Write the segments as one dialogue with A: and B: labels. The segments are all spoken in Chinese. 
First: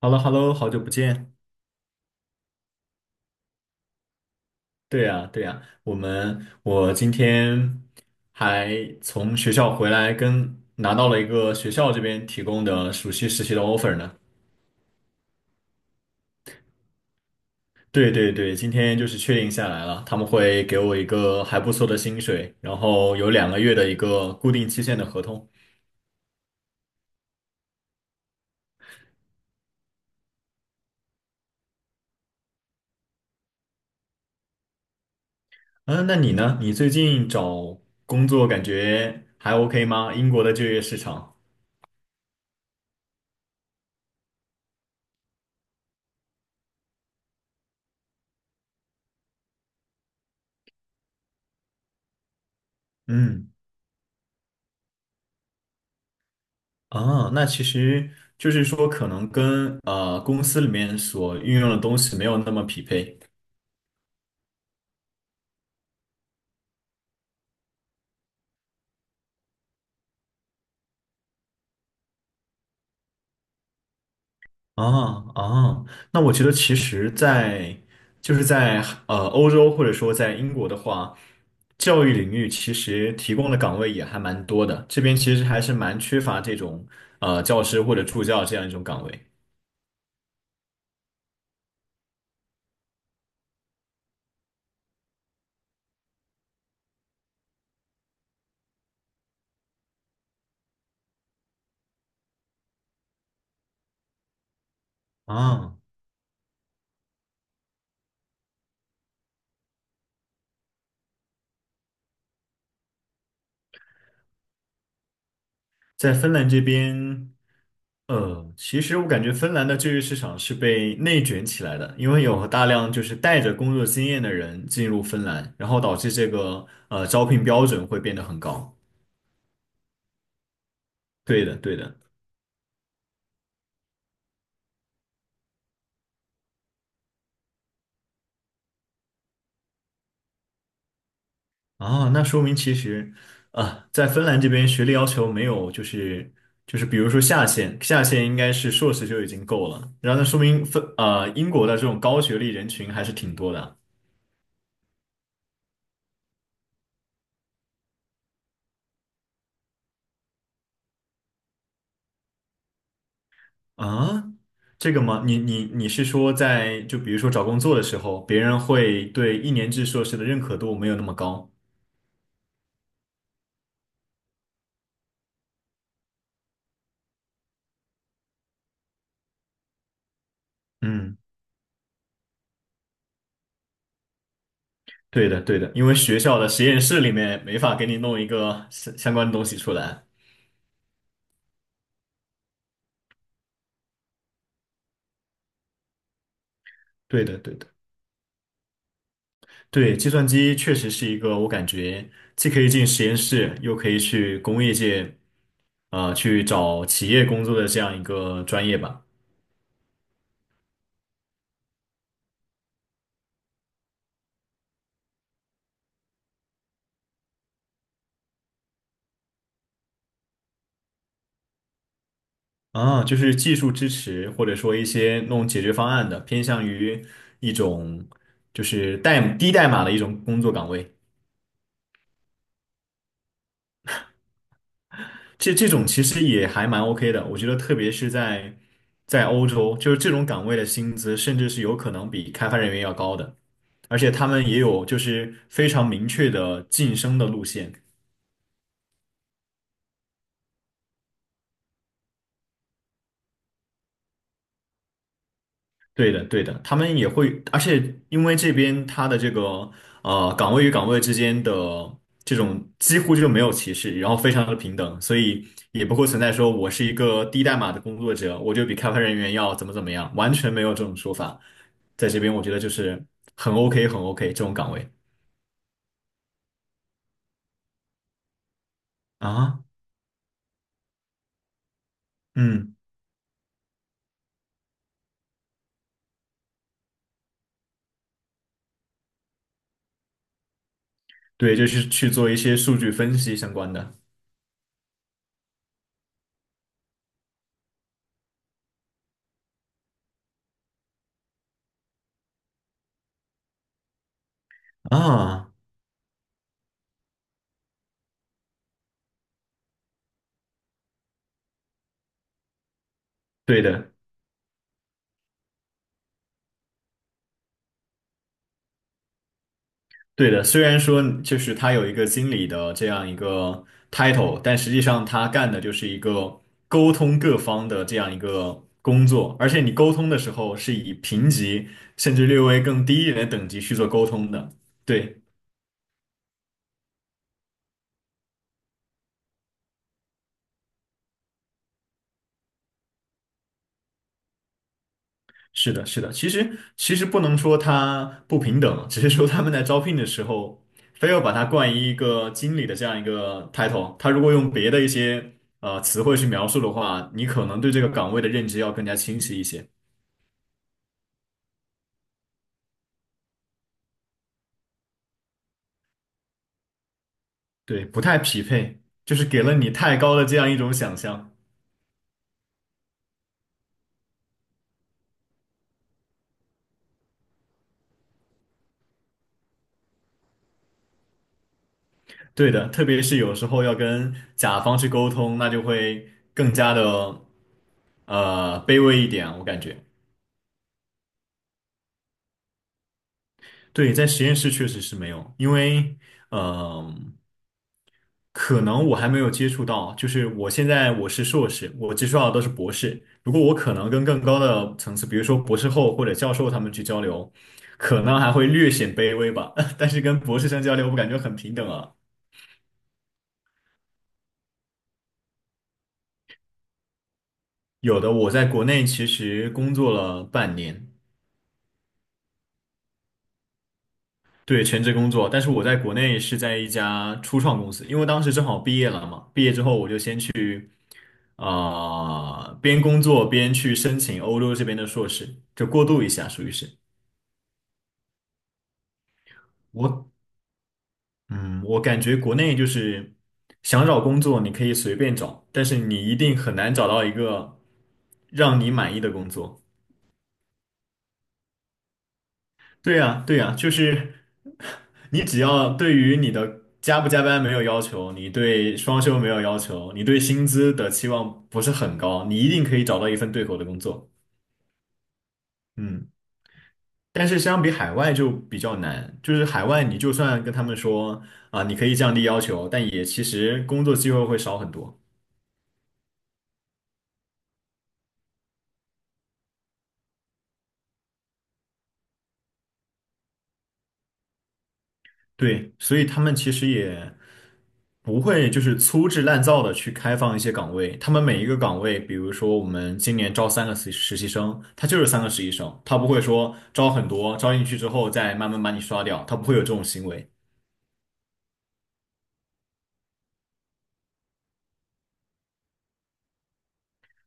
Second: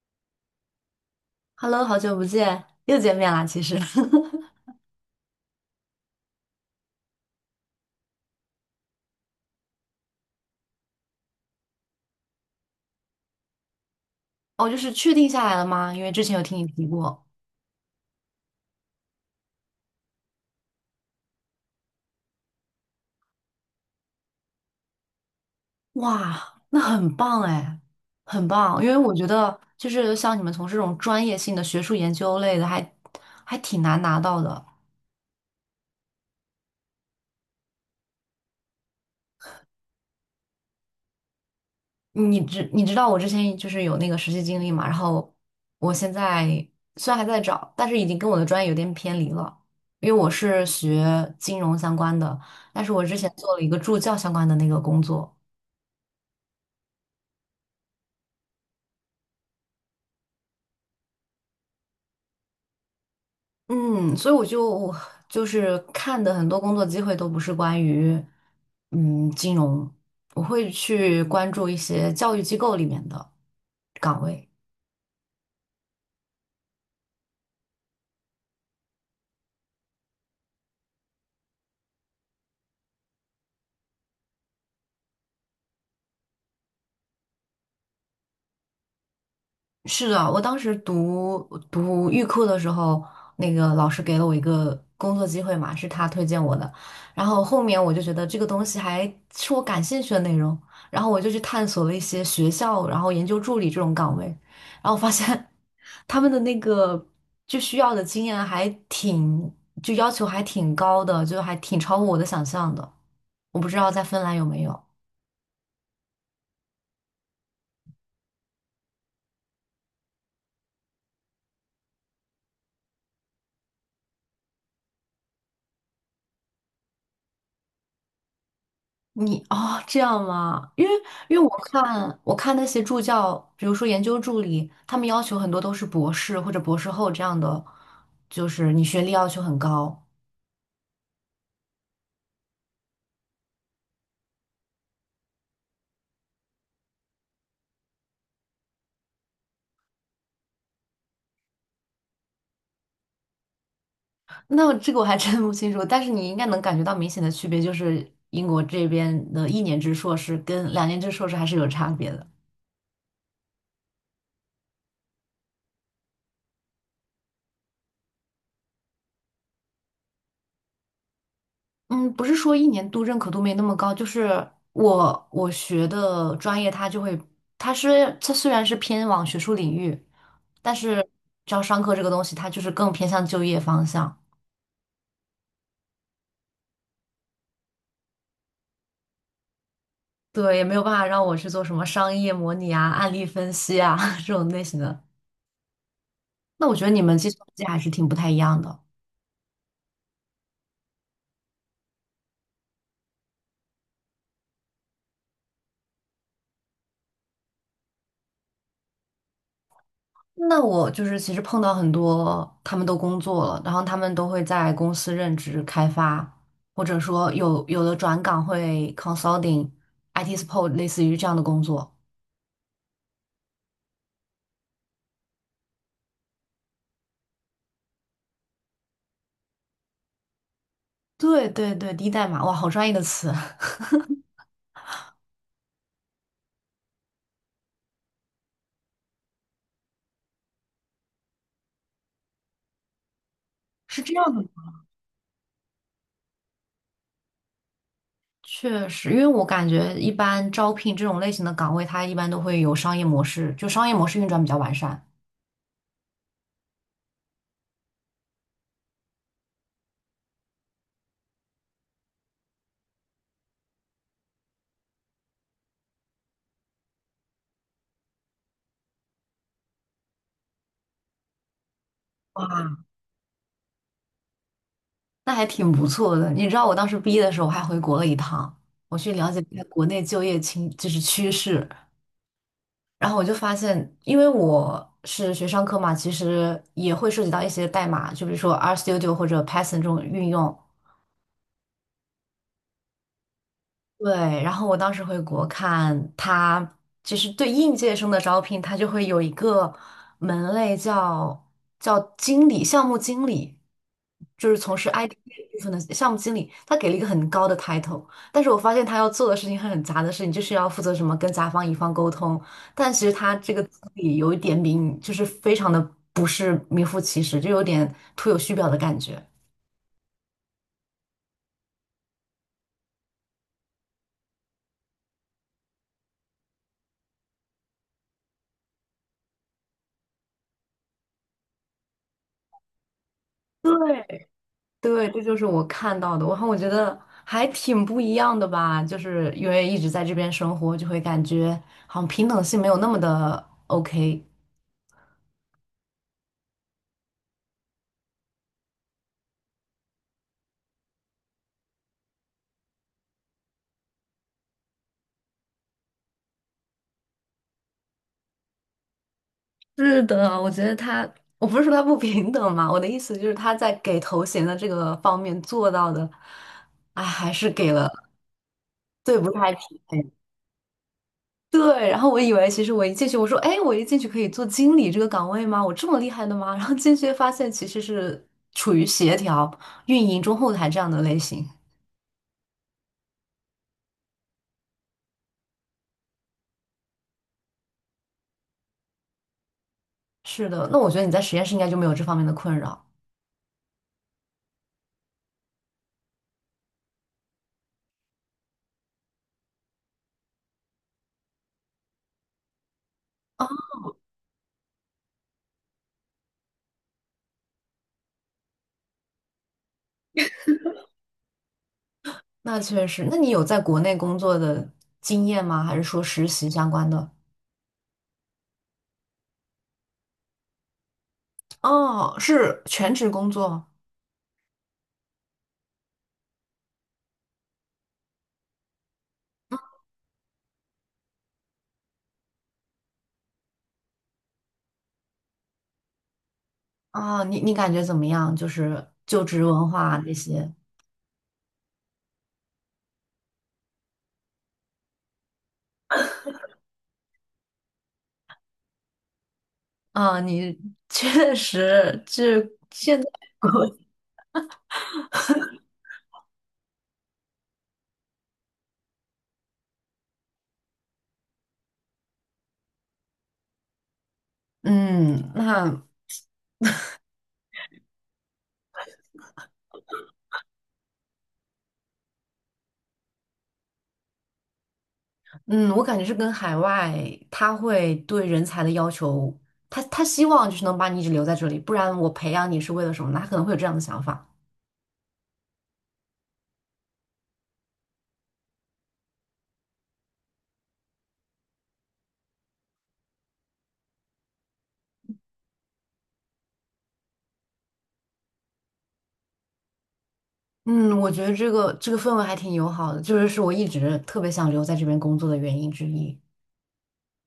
A: h e l l o h e l l o 好久不见。
B: Hello，好久不见，又见面啦。其实，
A: 对呀，对呀，我今天还从学校回来跟，拿到了一个学校这边提供的暑期实习的 offer 呢。
B: 哦，就是确定下来了吗？因为之前有听你提过。
A: 对对对，今天就是确定下来了，他们会给我一个还不错的薪水，然后有2个月的一个固定期限的合同。
B: 哇，那很棒哎，很棒。因为我觉得，就是像你们从事这种专业性的学术研究类的还挺难拿到的。
A: 嗯，那你呢？你最近找工作感觉还 OK 吗？英国的就业市场？
B: 你知道我之前就是有那个实习经历嘛，然后我现在虽然还在找，但是已经跟我的专业有点偏离了，因为我是学金融相关的，但是我之前
A: 嗯。
B: 做了一个助教相关的那个工作。
A: 啊，那其实就是说，可能跟公司里面所运用的东西没有那么匹配。
B: 嗯，所以我就是看的很多工作机会都不是关于金融，我会去关注一些教育机构里面的岗位。
A: 啊啊，那我觉得其实在，就是在欧洲或者说在英国的话，教育领域其实提供的岗位也还蛮多的。这边其实还是蛮缺乏这种教师或者助教这样一种岗位。
B: 是的，我当时读预科的时候，那个老师给了我一个工作机会嘛，是他推荐我的。然后后面我就觉得这个东西还是我感兴趣的内容，然后我就去探索了一些学校，然后研究助理这种岗位，然后发现
A: 啊，
B: 他们的那个就需要的经验就要求还挺高的，就还挺超乎我的想象的。我不知道在芬兰有没有。
A: 在芬兰这边。其实我感觉芬兰的就业市场是被内卷起来的，因为有大量就是带着工作经验的人进入芬兰，然后导致这个招聘标准会变得很高。
B: 哦，这样吗？因为
A: 对
B: 我
A: 的，对的。
B: 看我看那些助教，比如说研究助理，他们要求很多都是博士或者博士后这样的，就是你学历要求很高。
A: 啊，那说明其实啊，在芬兰这边学历要求没有就是比如说下限，下限应该是硕士就已经够了，然后那说明英国的这种高学历人群还是挺多的。
B: 那这个我还真不清楚，但是你应该能感觉到明显的区别，就是英国这边的一年制硕士跟两年制硕士还是有差别的。
A: 啊，这个吗？你是说在就比如说找工作的时候，别人会对一年制硕士的认可度没有那么高？
B: 嗯，不是说一年度认可度没那么高，就是我学的专业，它就会，它是它虽然是偏往学术领域，但是
A: 嗯，
B: 招商科这个东西，它就是更偏向就业方向，
A: 对的对的，因为学校的实验室里面没法给你弄一个相关的东西出来。
B: 对，也没有办法让我去做什么商业模拟啊、案例分析啊 这种类型的。那我觉得你们
A: 对
B: 计
A: 的
B: 算
A: 对
B: 机
A: 的，
B: 还是挺不太一样的。
A: 对，计算机确实是一个我感觉既可以进实验室，又可以去工业界，去找企业工作的这样一个专业吧。
B: 那我就是其实碰到很多，他们都工作了，然后他们都会在公司任职开发，或者说有的转岗会 consulting、IT support，类似于这样的工作。
A: 啊，就是技术支持，或者说一些弄解决方案的，偏向于一种就是低代码的一种工作岗位。
B: 对对对，低代码，哇，好专业的词，
A: 这种其实也还蛮 OK 的，我觉得特别是在欧洲，就是这种岗位的薪资甚至是有可能比开发人员要高的，而
B: 是
A: 且
B: 这样
A: 他
B: 的
A: 们也
B: 吗。
A: 有就是非常明确的晋升的路线。
B: 确实，因为我感觉一般招聘这种类型的岗位，它一般都会有商业模式，就商业模式运转比较完善。
A: 对的，对的，他们也会，而且因为这边他的这个岗位与岗位之间的这种几乎就没有歧视，然后非常的平等，所以也不会存在说我是一个低代码的工作者，我就比开发人员要怎么怎么样，完全没有这种说法。在这边我觉得就
B: 哇，
A: 是很 OK，很 OK 这种岗位
B: 那还挺不错的。你知道我当时毕业的时候，我还回国了一趟，我去了解一下
A: 啊，
B: 国内就业情，就是趋势。
A: 嗯，
B: 然后我就发现，因为我是学商科嘛，其实也会涉及到一些代码，就比如说 RStudio 或者 Python 这种运用。
A: 对，就是去做一些数据分析相关的
B: 对，然后我当时回国看他，其实对应届生的招聘，他就会有一个门类叫经理、项目经理，就是从事 IT
A: 啊，
B: 部分的项目经理，他给了一个很高的 title，但是我发现他要做的事情很杂的事情，就是要负责什么跟甲方乙方沟通，但其实他这个
A: 对
B: 经
A: 的。
B: 理有一点名，就是非常的不是名副其实，就有点徒有虚表的感觉。
A: 对的，虽然说就是他有一个经理的这样一个 title，但实际上他干的就是一个沟通各方的这样一个工作，而且你沟通的时候是以评级甚至略微更低一点的等级去做沟
B: 对，
A: 通的。
B: 对，这
A: 对，
B: 就是我看到的，然后我觉得还挺不一样的吧，就是因为一直在这边生活，就会感觉好像平等性没有那么的 OK。
A: 是的，是的。其实不能说他不平等，只是说他们在招聘的时候非要把他冠以一个经理的这样一个 title，他如果用别的一些词汇去描述的话，你可能对这个岗位的认知要更加清晰一些。
B: 是的，我觉得他，我不是说他不平等嘛，我的意思就是他在给头衔的这个方面做到的，哎，还是给
A: 对，
B: 了，
A: 不太匹配，就
B: 对，
A: 是
B: 不
A: 给
B: 太
A: 了你
B: 匹
A: 太
B: 配。
A: 高的这样一种想象。
B: 对，然后我以为其实我一进去，我说，哎，我一进去可以做经理这个岗位吗？我这么厉害的吗？然后进去发现其实是处于协调、运营、中后台这样的类型。
A: 对的，特别是有时候要跟甲方去沟通，那就会更加的卑微一点啊，我感觉。
B: 是的，那我觉得你在实验室应该就没有这方面的困扰。
A: 对，在实验室确实是没有，因为嗯、呃可能我还没有接触到，就是我现在是硕士，我接触到的都是博士。如果我可能跟更高的层次，比如说博士后或者教授他们去交流，可能还会略显卑微吧，但是跟博士生交流，我感觉很平等啊。
B: 那确实，那你有在国内工作的经验吗？还是说实习相关的？
A: 有的，我在国内其实工作了半年，
B: 哦，是全职工作
A: 对，全职工作。但是我在国内是在一家初创公司，因为当时正好毕业了嘛，毕业之后我就先去啊、边工作边去申请欧洲这边的硕士，就过渡一下，属于是。
B: 啊，你感觉怎么样？就是就职文化
A: 我，
B: 那些
A: 嗯，我感觉国内就是想找工作你可以随便找，但是你一定很难找到一个让你满意的工作。
B: 啊，你 确实
A: 对呀，对呀，就是你只要对于你的加不加班没有要求，你对双休没有要求，你对薪资的期望不是很高，你一定可以找到一份对口的工作。
B: 嗯，那
A: 嗯，但是相比海外就比较难，就是海外你就算跟他们说啊，你可以降低要求，但也其实工作机会会少很多。
B: 嗯，我感觉是跟海外，他会对人才的要求，他希望就是能把你一直留在这里，不然我培养你是为了什么呢？他可能会有这样的想法。
A: 对，所以他们其实也不会就是粗制滥造的去开放一些岗位，他们每一个岗位，比如说我们今年招三个实习生，他就是三个实习生，他不会说招很多，招进去之后再慢慢把你刷掉，他不会有这种行为
B: 嗯，我觉得这个氛围还挺友好的，就是我一直特别想留在这边工作的原因之一。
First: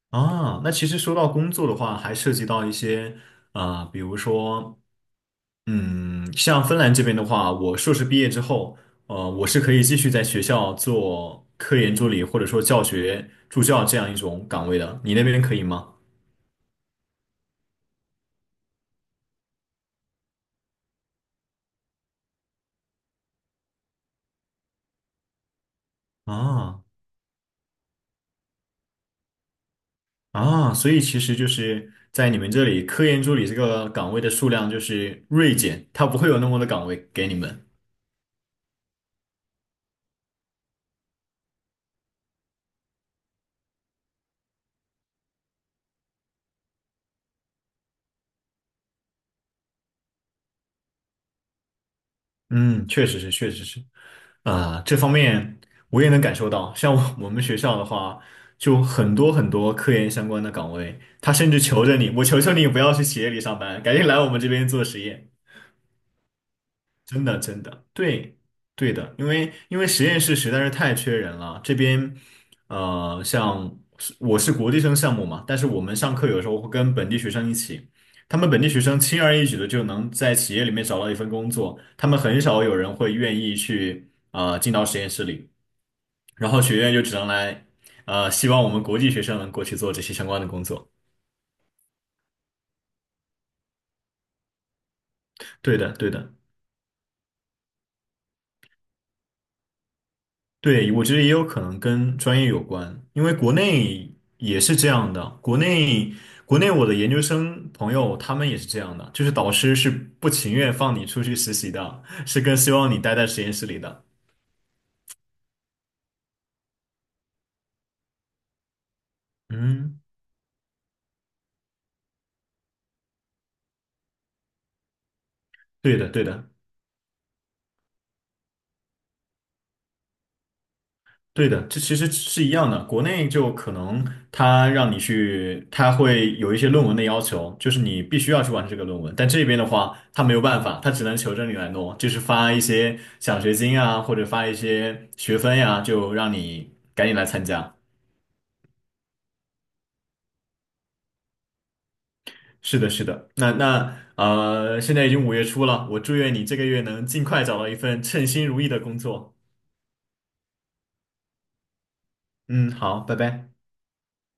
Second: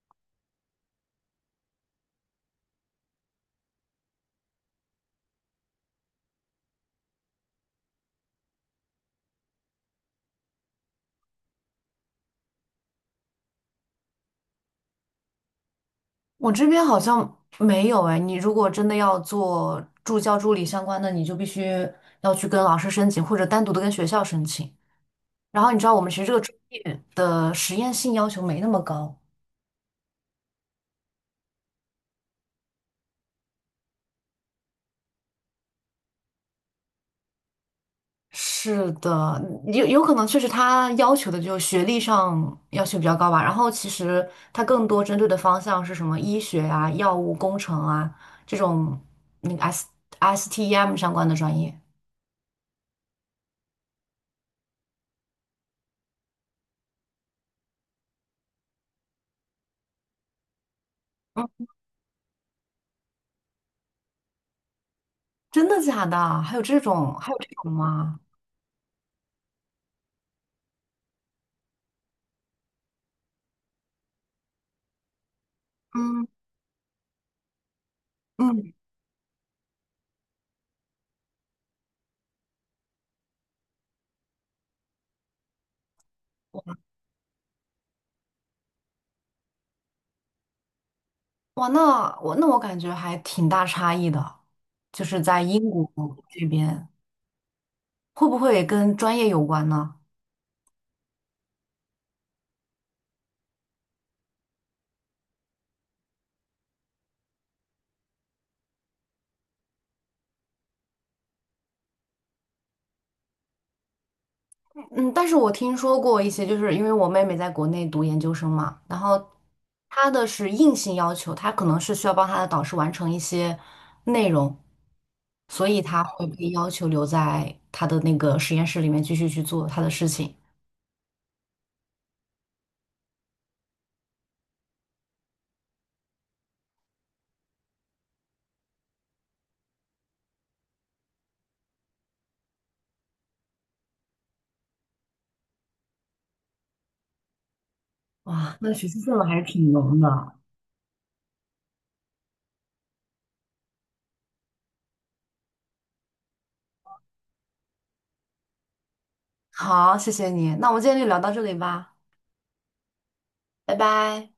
A: 啊。那其实说到工作的话，还涉及到一些比如说嗯，像芬兰这边的话，我硕士毕业之后，我是可以继续在学校做科研助理，或者说教学助教这样一种岗位的。你那边可以吗？
B: 我这边好像没有哎，你如果真的要做助教助理相关的，你就必须要去跟老师申请，或者单独的跟学校申请。然后你知道我们其实这个专
A: 啊
B: 业的实验性要求没那么高。
A: 啊，所以其实就是在你们这里，科研助理这个岗位的数量就是锐减，它不会有那么多的岗位给你们。
B: 是的，有可能确实他要求的就是学历上要求比较高吧，然后其实他更多针对的方向是什么医学啊、药物工程啊这种那个 STEM 相关的专业。
A: 嗯，确实是，确实是，这方面我也能感受到。像我 我们学校的话，就很多很多科研相关的岗位，他甚至
B: 嗯，
A: 求着你，我求求你不要去企业里上班，赶紧来我们这边做实验。
B: 真的假的？还有这种
A: 真
B: 还有
A: 的，
B: 这
A: 真
B: 种
A: 的，
B: 吗？
A: 对，对的，因为实验室实在是太缺人了。这边，像是我是国际生项目嘛，但是我们上
B: 嗯
A: 课有时候会跟本地学生一起，他们本地
B: 嗯，
A: 学生轻而易举的就能在企业里面找到一份工作，他们很少有人会愿意去进到实验室里，然后学院就只能来，希望我们国际学生能过去做这些相关的工作。
B: 哇，那我感觉还挺大差异的，就是在英
A: 对
B: 国
A: 的，对的。
B: 这边会不会跟专业有关呢？
A: 对，我觉得也有可能跟专业有关，因为国内也是这样的。国内我的研究生朋友他们也是这样的，就是导师是不情愿放你出去实习的，是更希望你待在实验室里的。
B: 嗯，但是我听说过一些，就是因为我妹妹在国内读研究生嘛，然后
A: 嗯，
B: 她的是硬性要求，她可能是需要帮她的导师完成一些内容，所以
A: 对
B: 她
A: 的，对
B: 会被
A: 的。
B: 要求留在她的那个实验室里面继续去做她的事情。
A: 对的，这其实是一样的。国内就可能他让你去，他会有一些论文的要求，就是你必须要去完成这个论文。但这边的话，他没有办法，他只能求着你来弄，就是发一些奖学金啊，或者发一些学分呀、就让你赶紧来参加。
B: 哇，那学习氛围还是挺浓的。
A: 是的，是的。那，现在已经5月初了，我祝愿你这个月能尽快找到一份称心如意的工作。
B: 好，谢谢你，那我们今天就聊到这里吧，
A: 嗯，好，拜拜。
B: 拜拜。